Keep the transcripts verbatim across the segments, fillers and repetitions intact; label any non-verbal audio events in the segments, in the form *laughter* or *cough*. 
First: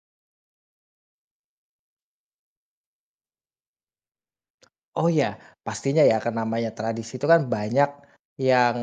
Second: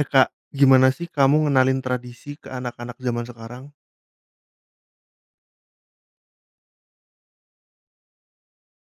Eh, Kak, gimana sih kamu ngenalin tradisi ke anak-anak zaman sekarang? Oh ya, pastinya ya kan namanya tradisi itu kan banyak yang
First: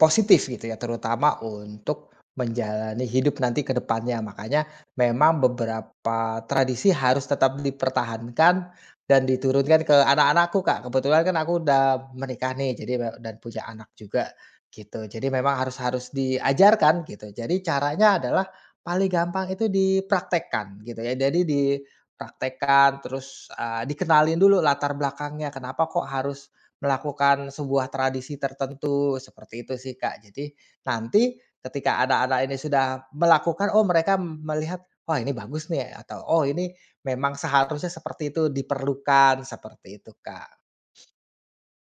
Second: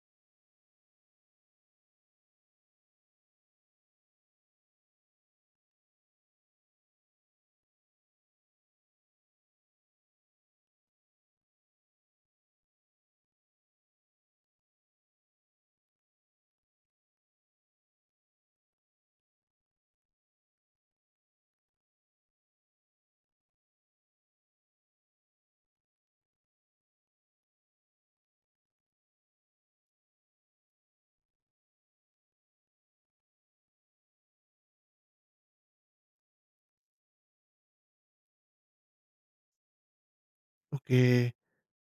positif gitu ya, terutama untuk menjalani hidup nanti ke depannya. Makanya memang beberapa tradisi harus tetap dipertahankan dan diturunkan ke anak-anakku, Kak. Kebetulan kan aku udah menikah nih, jadi me dan punya anak juga gitu. Jadi memang harus harus diajarkan gitu. Jadi caranya adalah paling gampang itu dipraktekkan gitu ya. Jadi di Praktekkan, terus, eee, dikenalin dulu latar belakangnya, kenapa kok harus melakukan sebuah tradisi tertentu, seperti itu sih, Kak. Jadi, nanti ketika anak-anak ini sudah melakukan, oh mereka melihat, "Wah ini bagus nih," atau, "Oh ini memang seharusnya seperti itu, diperlukan," seperti itu, Kak. Oke,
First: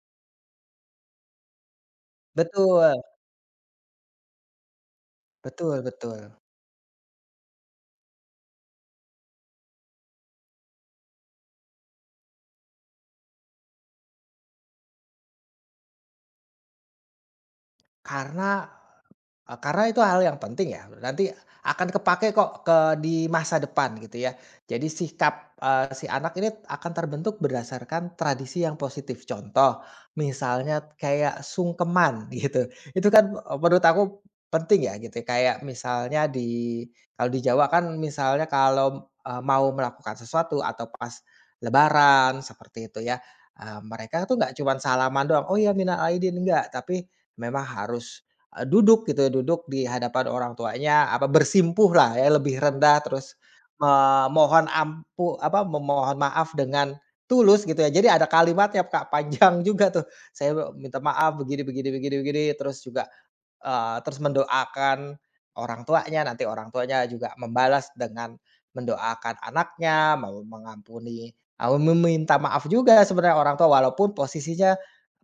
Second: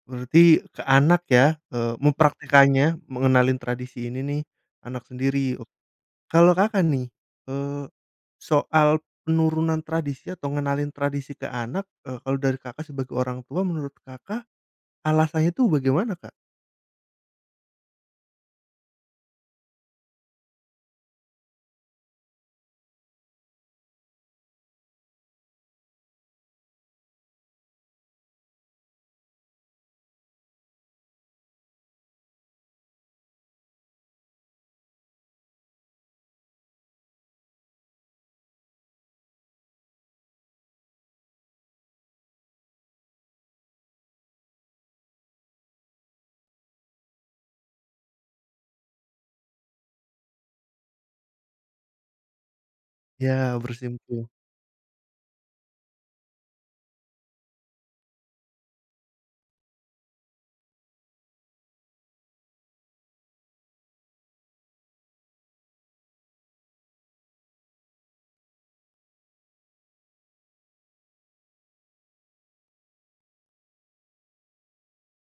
berarti ke anak ya, eee, mhm, mempraktikannya, Betul mengenalin tradisi ini nih, anak sendiri. Ok, betul betul. kalau Kakak nih, eee, soal penurunan tradisi atau ngenalin tradisi ke anak, eee, kalau dari Kakak sebagai orang tua, menurut Kakak alasannya tuh bagaimana, Kak? Karena Eee, karena itu hal yang penting ya, nanti akan kepake kok ke di masa depan gitu ya. Jadi sikap, eee, si anak ini akan terbentuk berdasarkan tradisi yang positif. Contoh, misalnya kayak sungkeman *laughs* gitu, itu kan, eee, menurut aku penting ya gitu, ya. Kayak misalnya di Kalau di Jawa kan misalnya kalau, eee, mau melakukan sesuatu atau pas lebaran seperti itu ya, eee, mereka tuh nggak cuman salaman doang, "Oh ya minal aidin," enggak, tapi memang harus Eee, duduk gitu ya, duduk di hadapan orang tuanya, apa bersimpuh lah ya, lebih rendah, terus Ya, bersimpuh. memohon ampu apa, memohon maaf dengan tulus gitu ya. Jadi ada kalimatnya, Kak, panjang *laughs* juga tuh. Saya minta maaf begini begini begini begini, terus juga Eee, terus mendoakan orang tuanya, nanti orang tuanya juga membalas dengan mendoakan anaknya, mau mengampuni mau meminta maaf juga sebenarnya orang tua walaupun posisinya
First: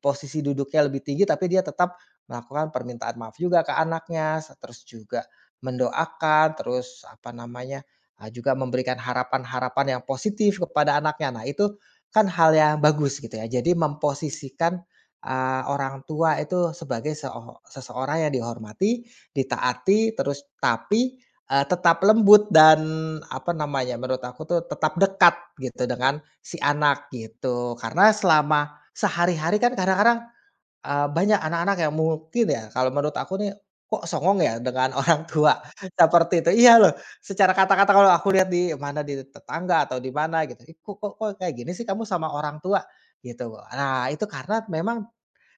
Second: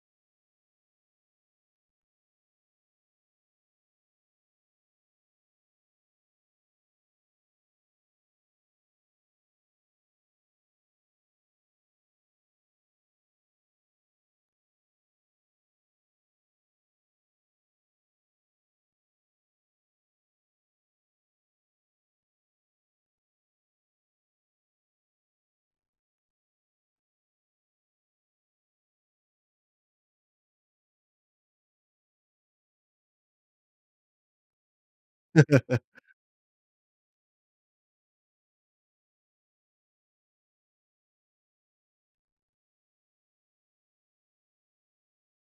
posisi duduknya lebih tinggi, tapi dia tetap melakukan permintaan maaf juga ke anaknya, terus juga mendoakan, terus apa namanya, eee, juga memberikan harapan-harapan yang positif kepada anaknya. Nah, itu kan hal yang bagus gitu ya. Jadi memposisikan Eee, orang tua itu sebagai seo seseorang yang dihormati, ditaati, terus tapi, eee, tetap lembut dan apa namanya, menurut aku tuh tetap dekat gitu dengan si anak gitu. Karena selama sehari-hari kan kadang-kadang, eee, banyak anak-anak yang mungkin ya kalau menurut aku nih, kok songong ya dengan *laughs* orang tua *laughs* seperti itu. Iya loh, secara kata-kata kalau aku lihat di mana di tetangga atau di mana gitu, "Ih kok kok kok kayak gini sih kamu sama orang tua?" Gitu. Nah itu karena memang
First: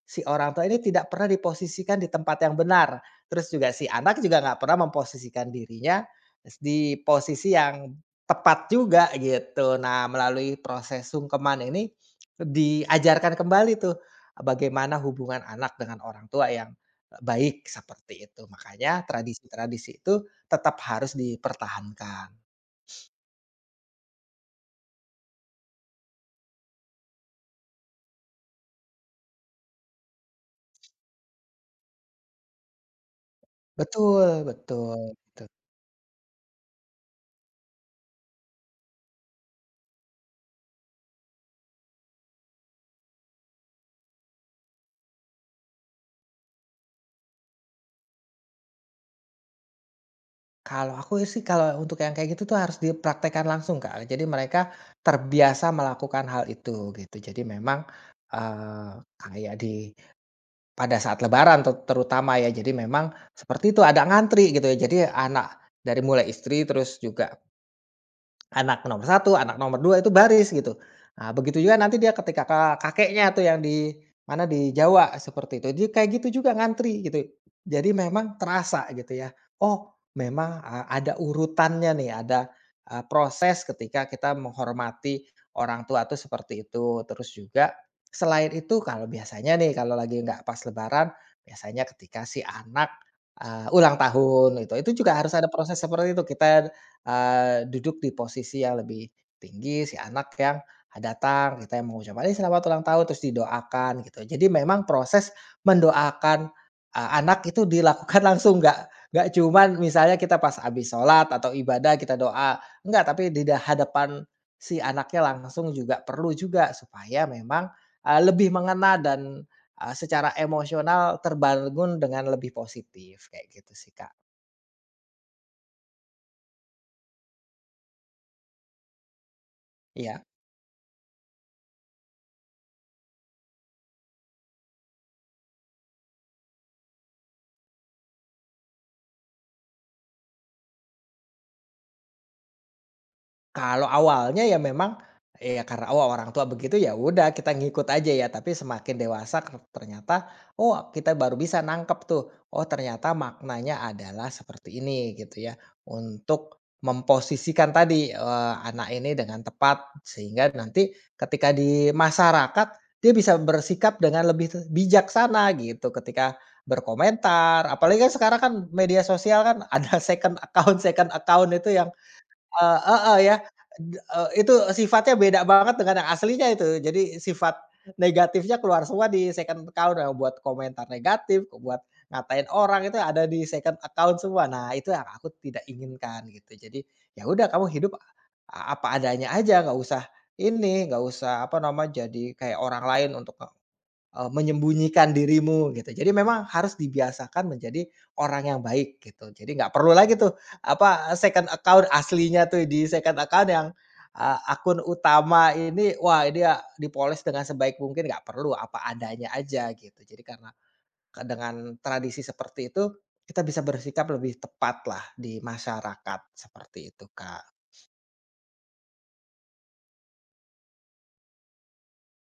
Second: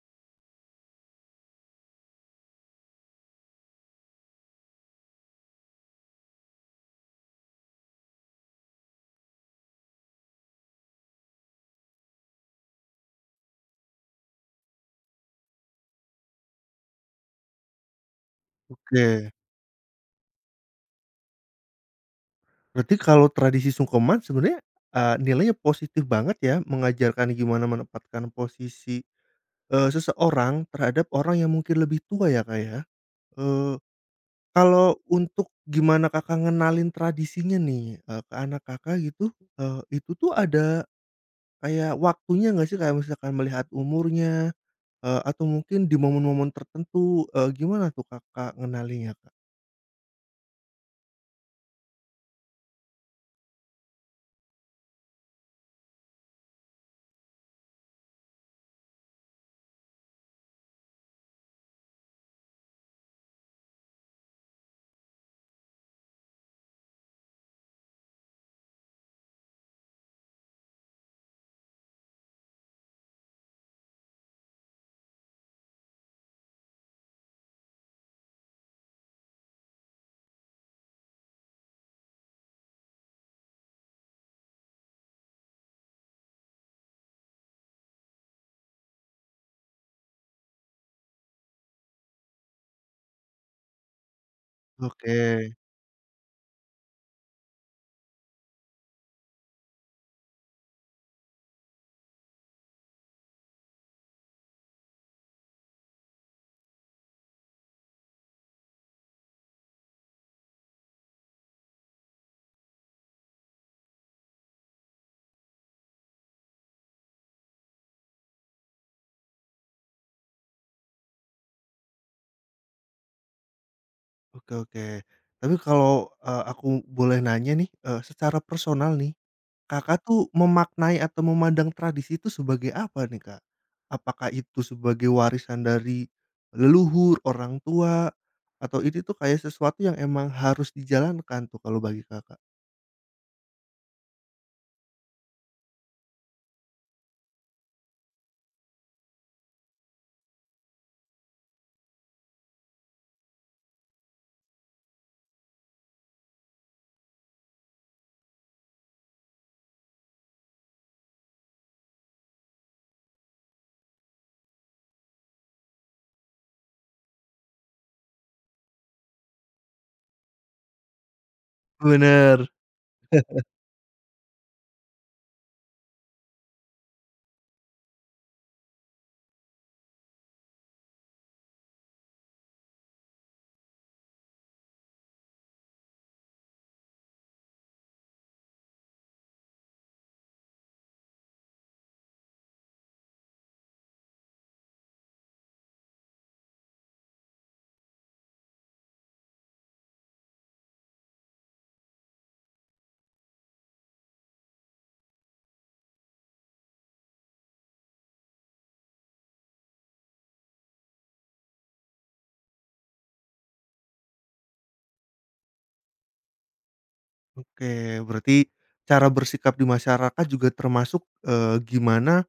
si orang tua ini tidak pernah diposisikan di tempat yang benar, terus juga si anak juga nggak pernah memposisikan dirinya di posisi yang tepat juga gitu. Nah, melalui proses sungkeman ini diajarkan kembali tuh, bagaimana hubungan anak dengan orang tua yang baik seperti itu. Makanya Oke, tradisi-tradisi itu tetap harus dipertahankan. berarti kalau tradisi sungkeman sebenarnya, eee, nilainya positif banget ya, mengajarkan gimana menempatkan posisi Eee, seseorang terhadap orang yang mungkin lebih tua ya, Kak, ya. Eee, Betul kalau betul, gitu. untuk gimana Kakak ngenalin tradisinya nih, eee, ke anak Kakak gitu, eee, itu tuh ada kayak waktunya nggak sih? Kayak misalkan melihat umurnya, eee, atau mungkin di momen-momen tertentu, eee, gimana tuh Kakak ngenalinya Kak? Kalau aku sih kalau untuk yang kayak gitu tuh harus dipraktekkan langsung, Kak. Jadi mereka terbiasa melakukan hal itu gitu. Jadi memang, eee, kayak di pada saat lebaran te terutama ya, jadi memang seperti itu ada ngantri gitu ya. Jadi anak dari mulai istri terus juga Anak nomor satu, anak nomor dua itu baris gitu. Nah, begitu juga nanti dia ketika ka kakeknya tuh yang di mana, di Jawa seperti itu. Jadi kayak gitu juga ngantri gitu. Jadi memang terasa gitu ya, oh memang, eee, ada urutannya nih, ada, eee, proses ketika kita menghormati orang tua tuh seperti itu. Terus juga selain itu kalau biasanya nih, kalau lagi nggak pas lebaran, biasanya ketika si anak, eee, ulang tahun itu, itu juga Oke, harus ada proses seperti itu. Kita Eee, duduk di posisi yang lebih tinggi, si anak yang datang, kita yang mengucapkan, "Ini selamat ulang tahun," terus didoakan gitu. Jadi memang proses mendoakan, eee, anak itu dilakukan *laughs* langsung, nggak nggak cuman misalnya kita pas habis sholat atau ibadah kita doa, enggak, tapi di da hadapan si anaknya langsung juga perlu juga supaya memang, eee, lebih mengena dan, eee, secara emosional terbangun dengan lebih positif, kayak gitu sih, Kak. oke oke. Tapi kalau, eee, aku boleh nanya nih, eee, secara personal nih Kakak tuh Iya. memaknai atau memandang tradisi itu sebagai apa nih, Kak? Apakah itu sebagai warisan dari leluhur, orang tua, atau ini tuh kayak sesuatu yang emang harus dijalankan tuh kalau bagi Kakak? Kalau awalnya ya memang, ya karena, oh orang tua begitu, ya udah kita ngikut aja ya, tapi semakin dewasa ker ternyata, oh kita baru bisa nangkep tuh, oh ternyata maknanya adalah seperti ini gitu ya, untuk memposisikan tadi, eee, anak ini dengan tepat sehingga nanti ketika di masyarakat dia bisa bersikap dengan lebih te bijaksana gitu ketika berkomentar, apalagi kan sekarang kan media sosial kan *laughs* ada second account second account itu yang Bener. Eee, heeh, ya, d eee, itu sifatnya beda banget dengan yang aslinya itu. Jadi sifat negatifnya keluar semua di second account, yang buat komentar negatif, buat ngatain orang itu ada di second account semua. Nah, itu yang aku tidak inginkan gitu. Jadi, ya udah kamu hidup a apa adanya aja, nggak usah ini, nggak usah apa nama, jadi kayak orang lain untuk nge Eee, menyembunyikan dirimu gitu. Jadi memang harus dibiasakan menjadi orang yang baik gitu. Jadi nggak perlu lagi tuh apa, second account aslinya tuh di second account yang, eee, akun utama ini, wah ini ya dipoles dengan sebaik mungkin, nggak perlu, apa adanya aja gitu. Jadi karena ke dengan tradisi seperti itu, kita bisa bersikap lebih tepat lah di masyarakat, seperti itu, Kak. Oke, berarti cara bersikap di masyarakat juga termasuk, eee, gimana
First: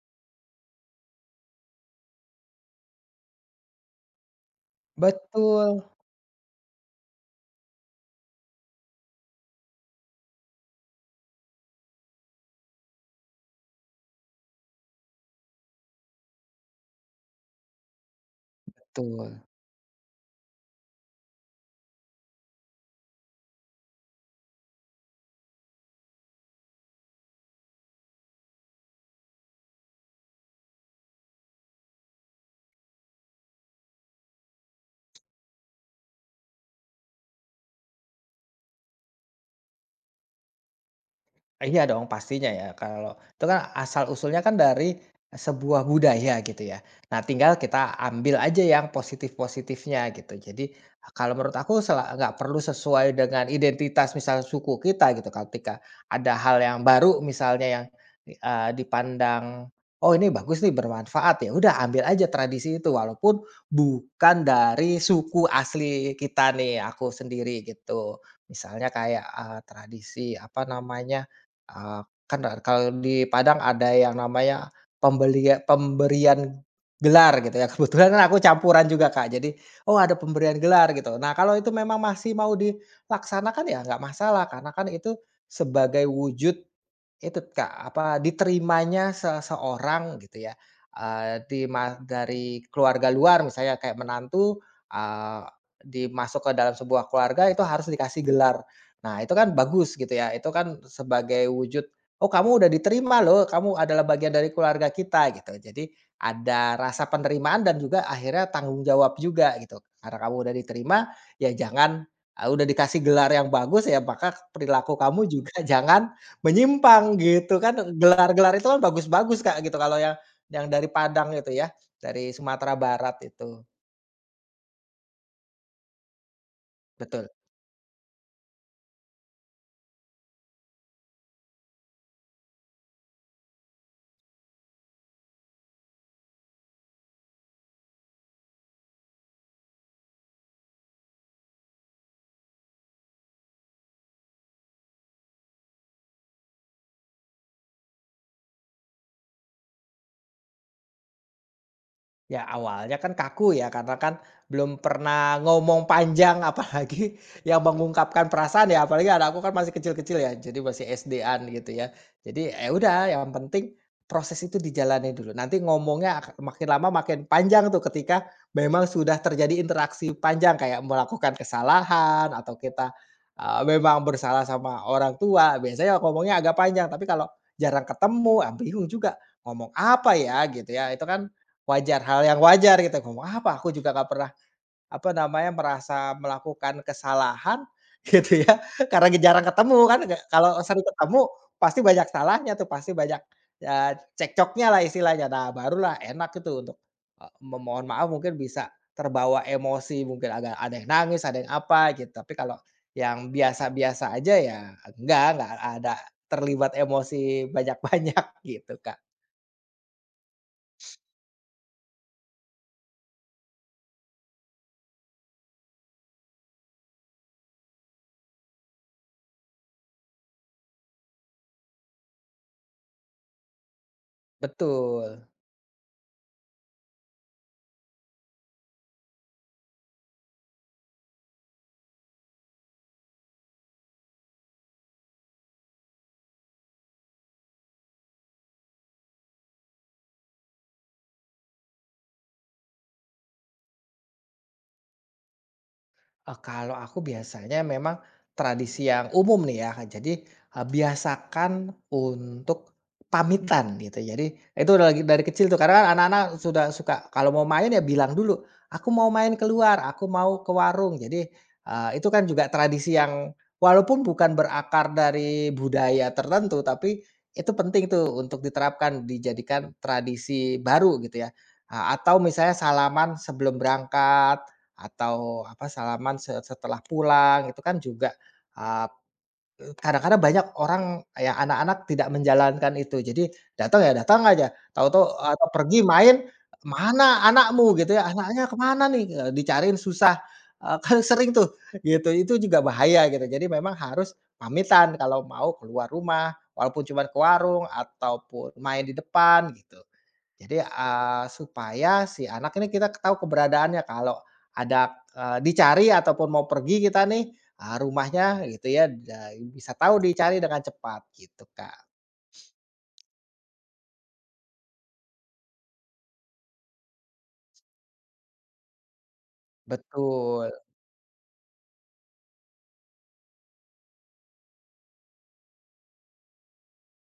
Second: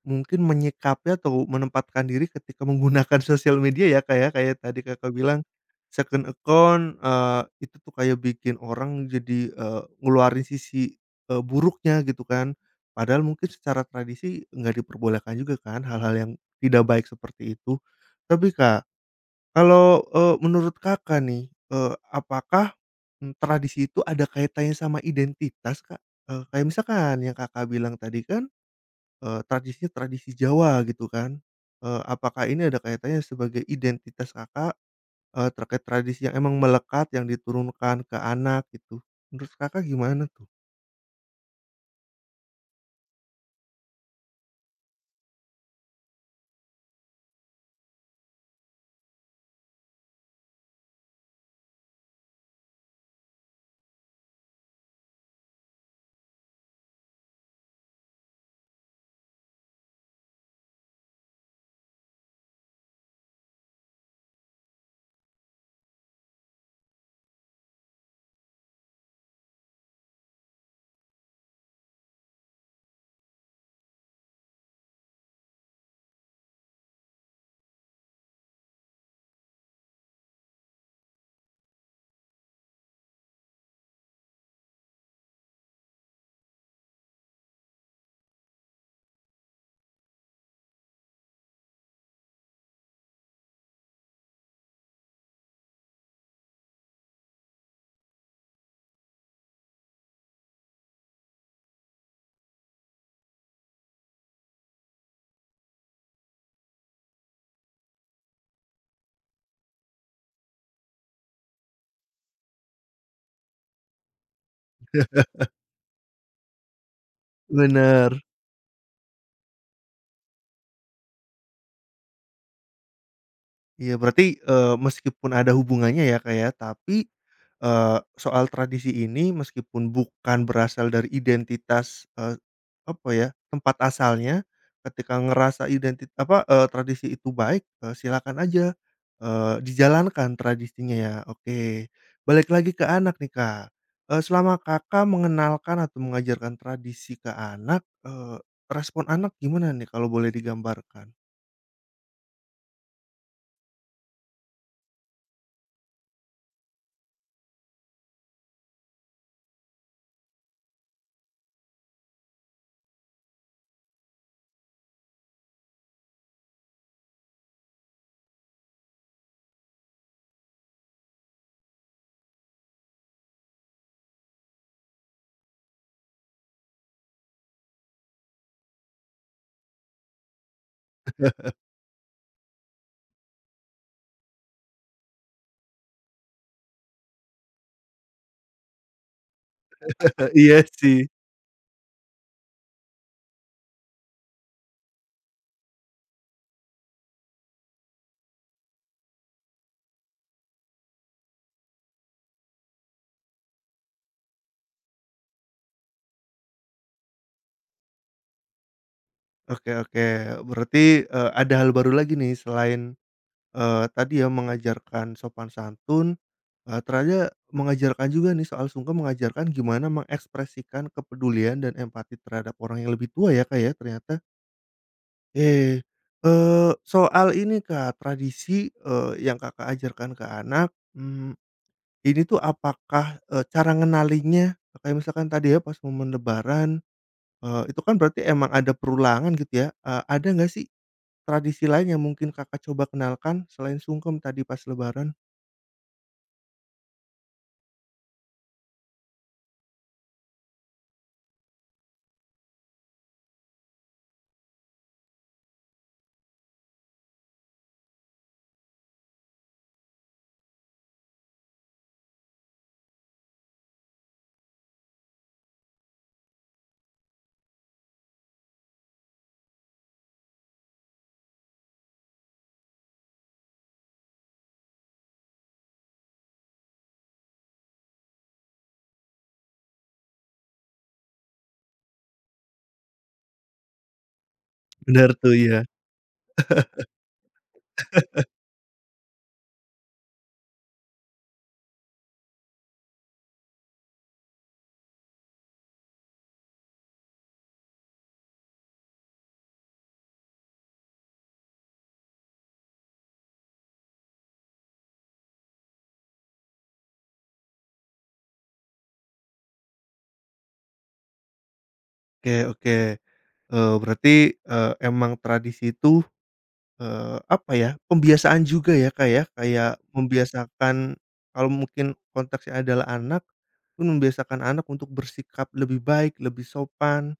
mungkin menyikapi atau menempatkan diri ketika menggunakan *laughs* sosial media ya, Kak, ya, kayak tadi Kakak bilang Betul, second account, eee, itu tuh kayak bikin orang jadi, eee, ngeluarin sisi, eee, buruknya gitu kan. Padahal mungkin secara tradisi nggak diperbolehkan juga kan hal-hal yang tidak baik seperti itu. Tapi Kak, betul. kalau, eee, menurut Kakak nih, eee, apakah, mmm, tradisi itu ada kaitannya sama identitas, Kak? Eee, kayak misalkan yang Kakak bilang tadi kan, Eee, tradisinya tradisi Jawa gitu kan, eee, apakah ini ada kaitannya sebagai identitas Kakak, eee, terkait tradisi yang emang melekat yang diturunkan ke anak gitu, menurut Kakak gimana tuh? Iya dong pastinya ya kalau itu kan asal-usulnya kan dari sebuah budaya gitu ya. Nah tinggal kita ambil aja yang positif-positifnya gitu. Jadi kalau menurut aku sela- nggak perlu sesuai dengan identitas misalnya suku kita gitu. Ketika ada hal yang baru misalnya yang eh, dipandang oh ini bagus nih bermanfaat ya udah ambil aja tradisi itu walaupun bukan dari suku asli kita nih aku sendiri gitu. Misalnya kayak eh, tradisi apa namanya Eee, kan da kalau di Padang ada yang namanya pembelia pemberian gelar gitu ya, *laughs* kebetulan kan aku campuran juga, Kak. Jadi, oh ada pemberian gelar gitu. Nah, kalau itu memang masih mau dilaksanakan ya nggak masalah, karena kan itu sebagai wujud itu Kak, apa, diterimanya seseorang gitu ya, eee, di ma dari keluarga luar misalnya kayak menantu, eee, dimasuk ke dalam sebuah keluarga itu harus dikasih gelar. Nah itu kan bagus gitu ya, itu kan sebagai wujud, "Oh kamu udah diterima loh, kamu adalah bagian dari keluarga kita," gitu. Jadi ada rasa penerimaan dan juga akhirnya tanggung jawab juga gitu. Karena kamu udah diterima, ya jangan, eee, udah dikasih gelar yang bagus ya maka perilaku kamu juga *laughs* jangan menyimpang gitu kan, Bener. gelar-gelar itu kan bagus-bagus Kak, gitu kalau yang yang dari Padang itu ya, dari Sumatera Barat itu, Iya berarti, eee, meskipun ada hubungannya ya, Kak, ya, tapi, betul. eee, soal tradisi ini meskipun bukan berasal dari identitas, eee, apa ya, tempat asalnya, ketika ngerasa identi apa, eee, tradisi itu baik, eee, silakan aja, eee, dijalankan tradisinya ya, oke. Balik lagi ke anak nih, Kak, eee, selama Kakak mengenalkan atau mengajarkan tradisi ke anak, eee, respon anak gimana nih kalau boleh digambarkan? Ya awalnya kan kaku ya karena kan belum pernah ngomong panjang *laughs* apalagi yang mengungkapkan perasaan ya, apalagi anak aku kan masih kecil-kecil ya, jadi masih S D-an gitu ya. Jadi ya udah yang penting proses itu dijalani dulu, nanti ngomongnya ak makin lama makin panjang tuh ketika memang sudah terjadi interaksi panjang kayak melakukan kesalahan atau kita, eee, memang bersalah sama orang tua, biasanya ngomongnya agak panjang, tapi kalau jarang ketemu, ah, bingung juga ngomong apa ya gitu ya, itu kan Wajar, hal yang wajar gitu, ngomong apa aku juga nggak pernah, apa namanya, merasa melakukan kesalahan *laughs* gitu ya, karena jarang ketemu kan, nggak *laughs* kalau Iya sering sih. ketemu pasti banyak salahnya tuh, pasti banyak, eee, lah istilahnya. Nah, barulah enak itu untuk, eee, memohon maaf mungkin bisa terbawa emosi, mungkin agak ada yang nangis, ada yang apa gitu. Tapi kalau yang biasa-biasa aja ya enggak, enggak ada terlibat emosi banyak-banyak *laughs* gitu, Kak. Oke oke, berarti, eee, ada hal baru lagi nih selain, eee, tadi ya mengajarkan sopan santun, eee, ternyata mengajarkan juga nih soal sungkem, mengajarkan gimana mengekspresikan kepedulian dan empati terhadap orang yang lebih tua ya, Kak, ya, ternyata. Betul. Eh, eee, soal ini, Kak, tradisi, eee, yang Kakak ajarkan ke anak, mmm, ini tuh apakah, eee, cara ngenalinnya kayak misalkan tadi ya pas momen lebaran, eee, itu kan berarti emang ada perulangan gitu ya, eee, ada nggak sih tradisi lain yang mungkin Kakak coba kenalkan selain sungkem tadi pas lebaran? Eee, kalau aku biasanya memang tradisi yang umum nih ya, jadi, eee, biasakan untuk pamitan gitu. Jadi itu udah lagi dari kecil tuh karena kan anak-anak sudah suka kalau mau main ya bilang dulu, "Aku mau main keluar, aku mau ke warung." Jadi, eee, itu kan juga tradisi yang walaupun bukan berakar dari budaya tertentu, tapi itu penting tuh untuk diterapkan, dijadikan tradisi baru gitu ya. A atau misalnya salaman sebelum berangkat, atau apa, salaman se setelah pulang itu kan juga, eee, kadang-kadang banyak orang ya anak-anak tidak menjalankan itu. Jadi datang ya datang aja, tahu-tahu Bener tuh, atau iya. pergi main, "Mana anakmu?" Gitu ya, "Anaknya kemana nih?" Eee, dicariin susah, eee, *laughs* kan sering tuh gitu. Itu juga bahaya gitu. Jadi memang harus pamitan kalau mau keluar rumah, walaupun cuma ke warung ataupun main di depan gitu. Jadi, eee, supaya si anak ini kita tahu keberadaannya kalau ada, eee, dicari ataupun mau pergi kita nih, eee, rumahnya gitu ya, da bisa tahu dicari dengan cepat gitu, Kak. Oke oke, eee, berarti, eee, emang tradisi itu, eee, apa ya, pembiasaan juga ya, Kak, ya? Kayak Betul. membiasakan kalau mungkin konteksnya adalah anak, pun membiasakan anak untuk bersikap lebih baik, lebih sopan,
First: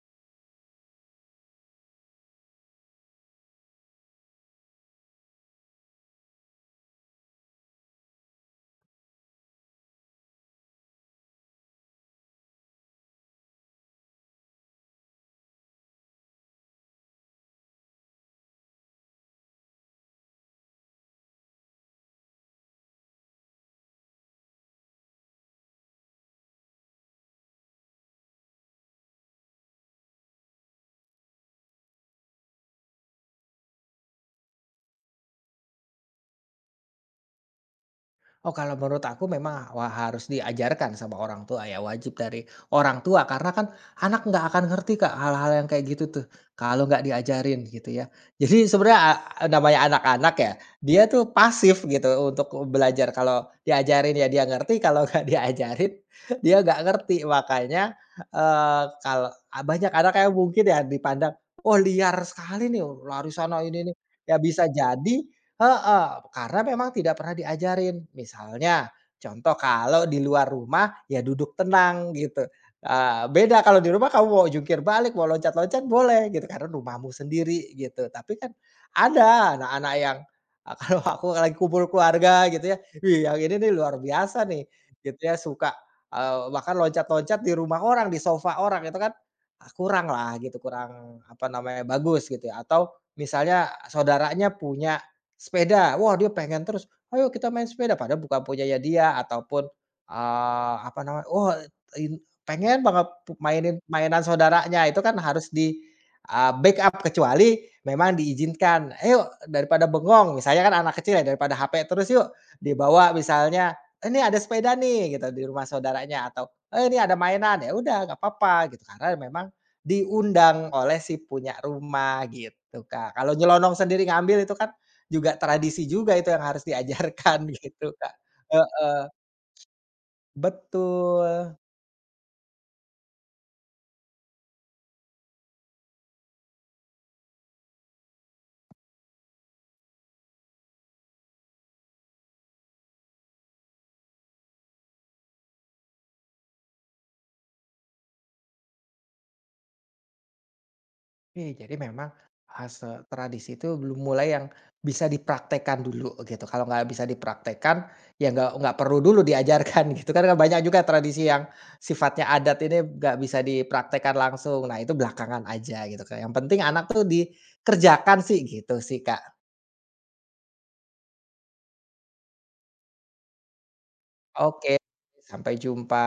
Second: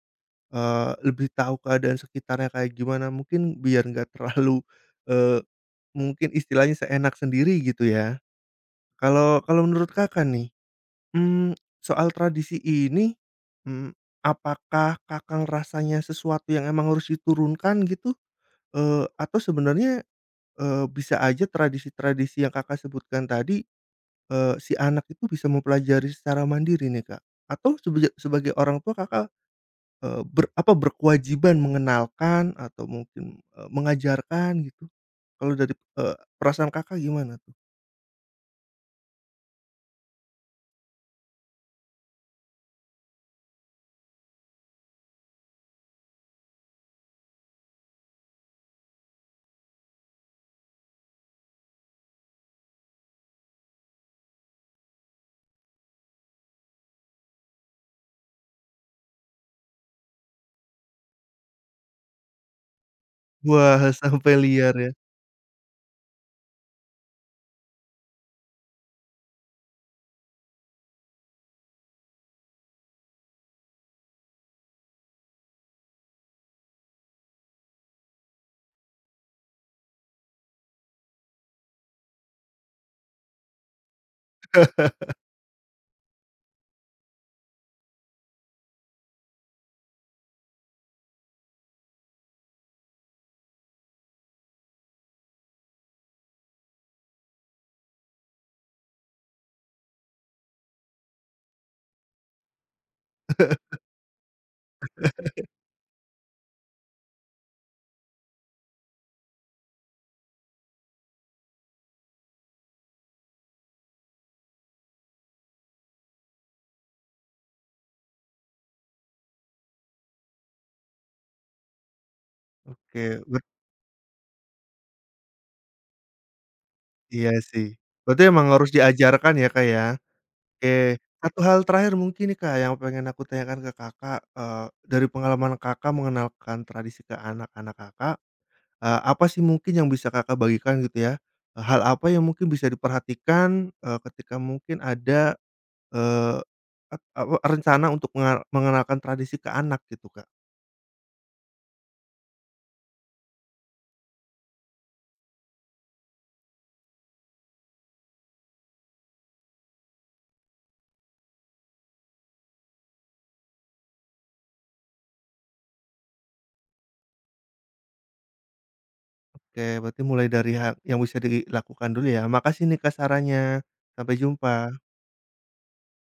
eee, lebih tahu keadaan sekitarnya kayak gimana, mungkin biar nggak terlalu, eee, mungkin istilahnya seenak sendiri gitu ya. Kalau kalau menurut Kakak nih, Mmm, soal tradisi ini, mmm, apakah Kakak ngerasanya sesuatu yang emang harus diturunkan gitu, eee, atau sebenarnya, eee, bisa aja tradisi-tradisi yang Kakak sebutkan tadi, eee, si anak itu bisa mempelajari secara mandiri nih, Kak? Atau sebeja sebagai orang tua Kakak, eee, ber apa, berkewajiban mengenalkan atau mungkin, eee, mengajarkan gitu? Kalau dari, eee, perasaan Kakak gimana tuh? Oh, kalau menurut aku memang wah harus diajarkan sama orang tua ya, wajib dari orang tua karena kan anak nggak akan ngerti Kak hal-hal yang kayak gitu tuh kalau nggak diajarin gitu ya. Jadi sebenarnya a namanya anak-anak ya, dia tuh pasif gitu untuk belajar. Kalau diajarin ya dia ngerti, kalau nggak *laughs* diajarin dia nggak ngerti. Makanya, eee, kalau banyak anak yang mungkin ya dipandang, oh liar sekali nih, lari sana Wah, ini *laughs* nih." sampai Ya bisa liar ya. jadi heeh, karena memang tidak pernah diajarin. Misalnya, contoh kalau di luar rumah ya duduk tenang gitu, eee, beda kalau di rumah kamu mau jungkir balik, mau loncat-loncat boleh gitu karena rumahmu sendiri gitu. Tapi kan ada anak-anak yang, eee, *laughs* kalau aku lagi kumpul keluarga gitu ya, "Wih yang ini nih luar biasa nih," gitu ya, suka, eee, bahkan loncat-loncat di rumah orang, di sofa orang itu kan, ah, kurang lah gitu, kurang apa namanya, bagus gitu ya. Atau misalnya saudaranya punya sepeda, wah dia pengen terus, "Ayo kita main sepeda," padahal bukan punyanya dia ataupun, eee, apa namanya, wah in pengen banget pu mainin mainan saudaranya, itu kan harus di, eee, backup kecuali memang diizinkan, "Ayo daripada bengong," misalnya kan anak kecil ya, "daripada H P terus yuk," dibawa misalnya, "Eh, ini ada sepeda nih," gitu, di rumah saudaranya atau, "Eh ini ada mainan," ya udah nggak apa-apa gitu, karena memang diundang oleh si punya rumah gitu, Kak. Oke. Kalau nyelonong sendiri ngambil itu kan juga tradisi juga itu yang harus Iya diajarkan *laughs* sih, gitu, Kak. berarti emang harus Heeh, diajarkan ya, Kak, ya. Oke, satu betul. hal terakhir mungkin nih, Kak, yang pengen aku tanyakan ke Kakak, eee, dari pengalaman Kakak mengenalkan tradisi ke anak-anak Kakak, eee, apa sih mungkin yang bisa Kakak bagikan gitu ya? Eh, hal apa yang mungkin bisa diperhatikan, eee, ketika mungkin ada, eee, et apa, rencana untuk menga mengenalkan tradisi ke anak gitu, Kak? Iya, jadi memang, eee, se tradisi itu belum mulai yang bisa dipraktekkan dulu gitu, kalau nggak bisa dipraktekkan, ya nggak nggak perlu dulu diajarkan *laughs* gitu kan, kan banyak juga tradisi yang sifatnya adat ini nggak bisa dipraktekkan langsung. Nah, itu belakangan aja gitu, Kak, yang penting anak tuh dikerjakan sih gitu sih, Kak. Oke, berarti mulai dari hal yang bisa dilakukan dulu ya. Makasih nih, Kak, sarannya. Sampai Oke, jumpa. sampai jumpa.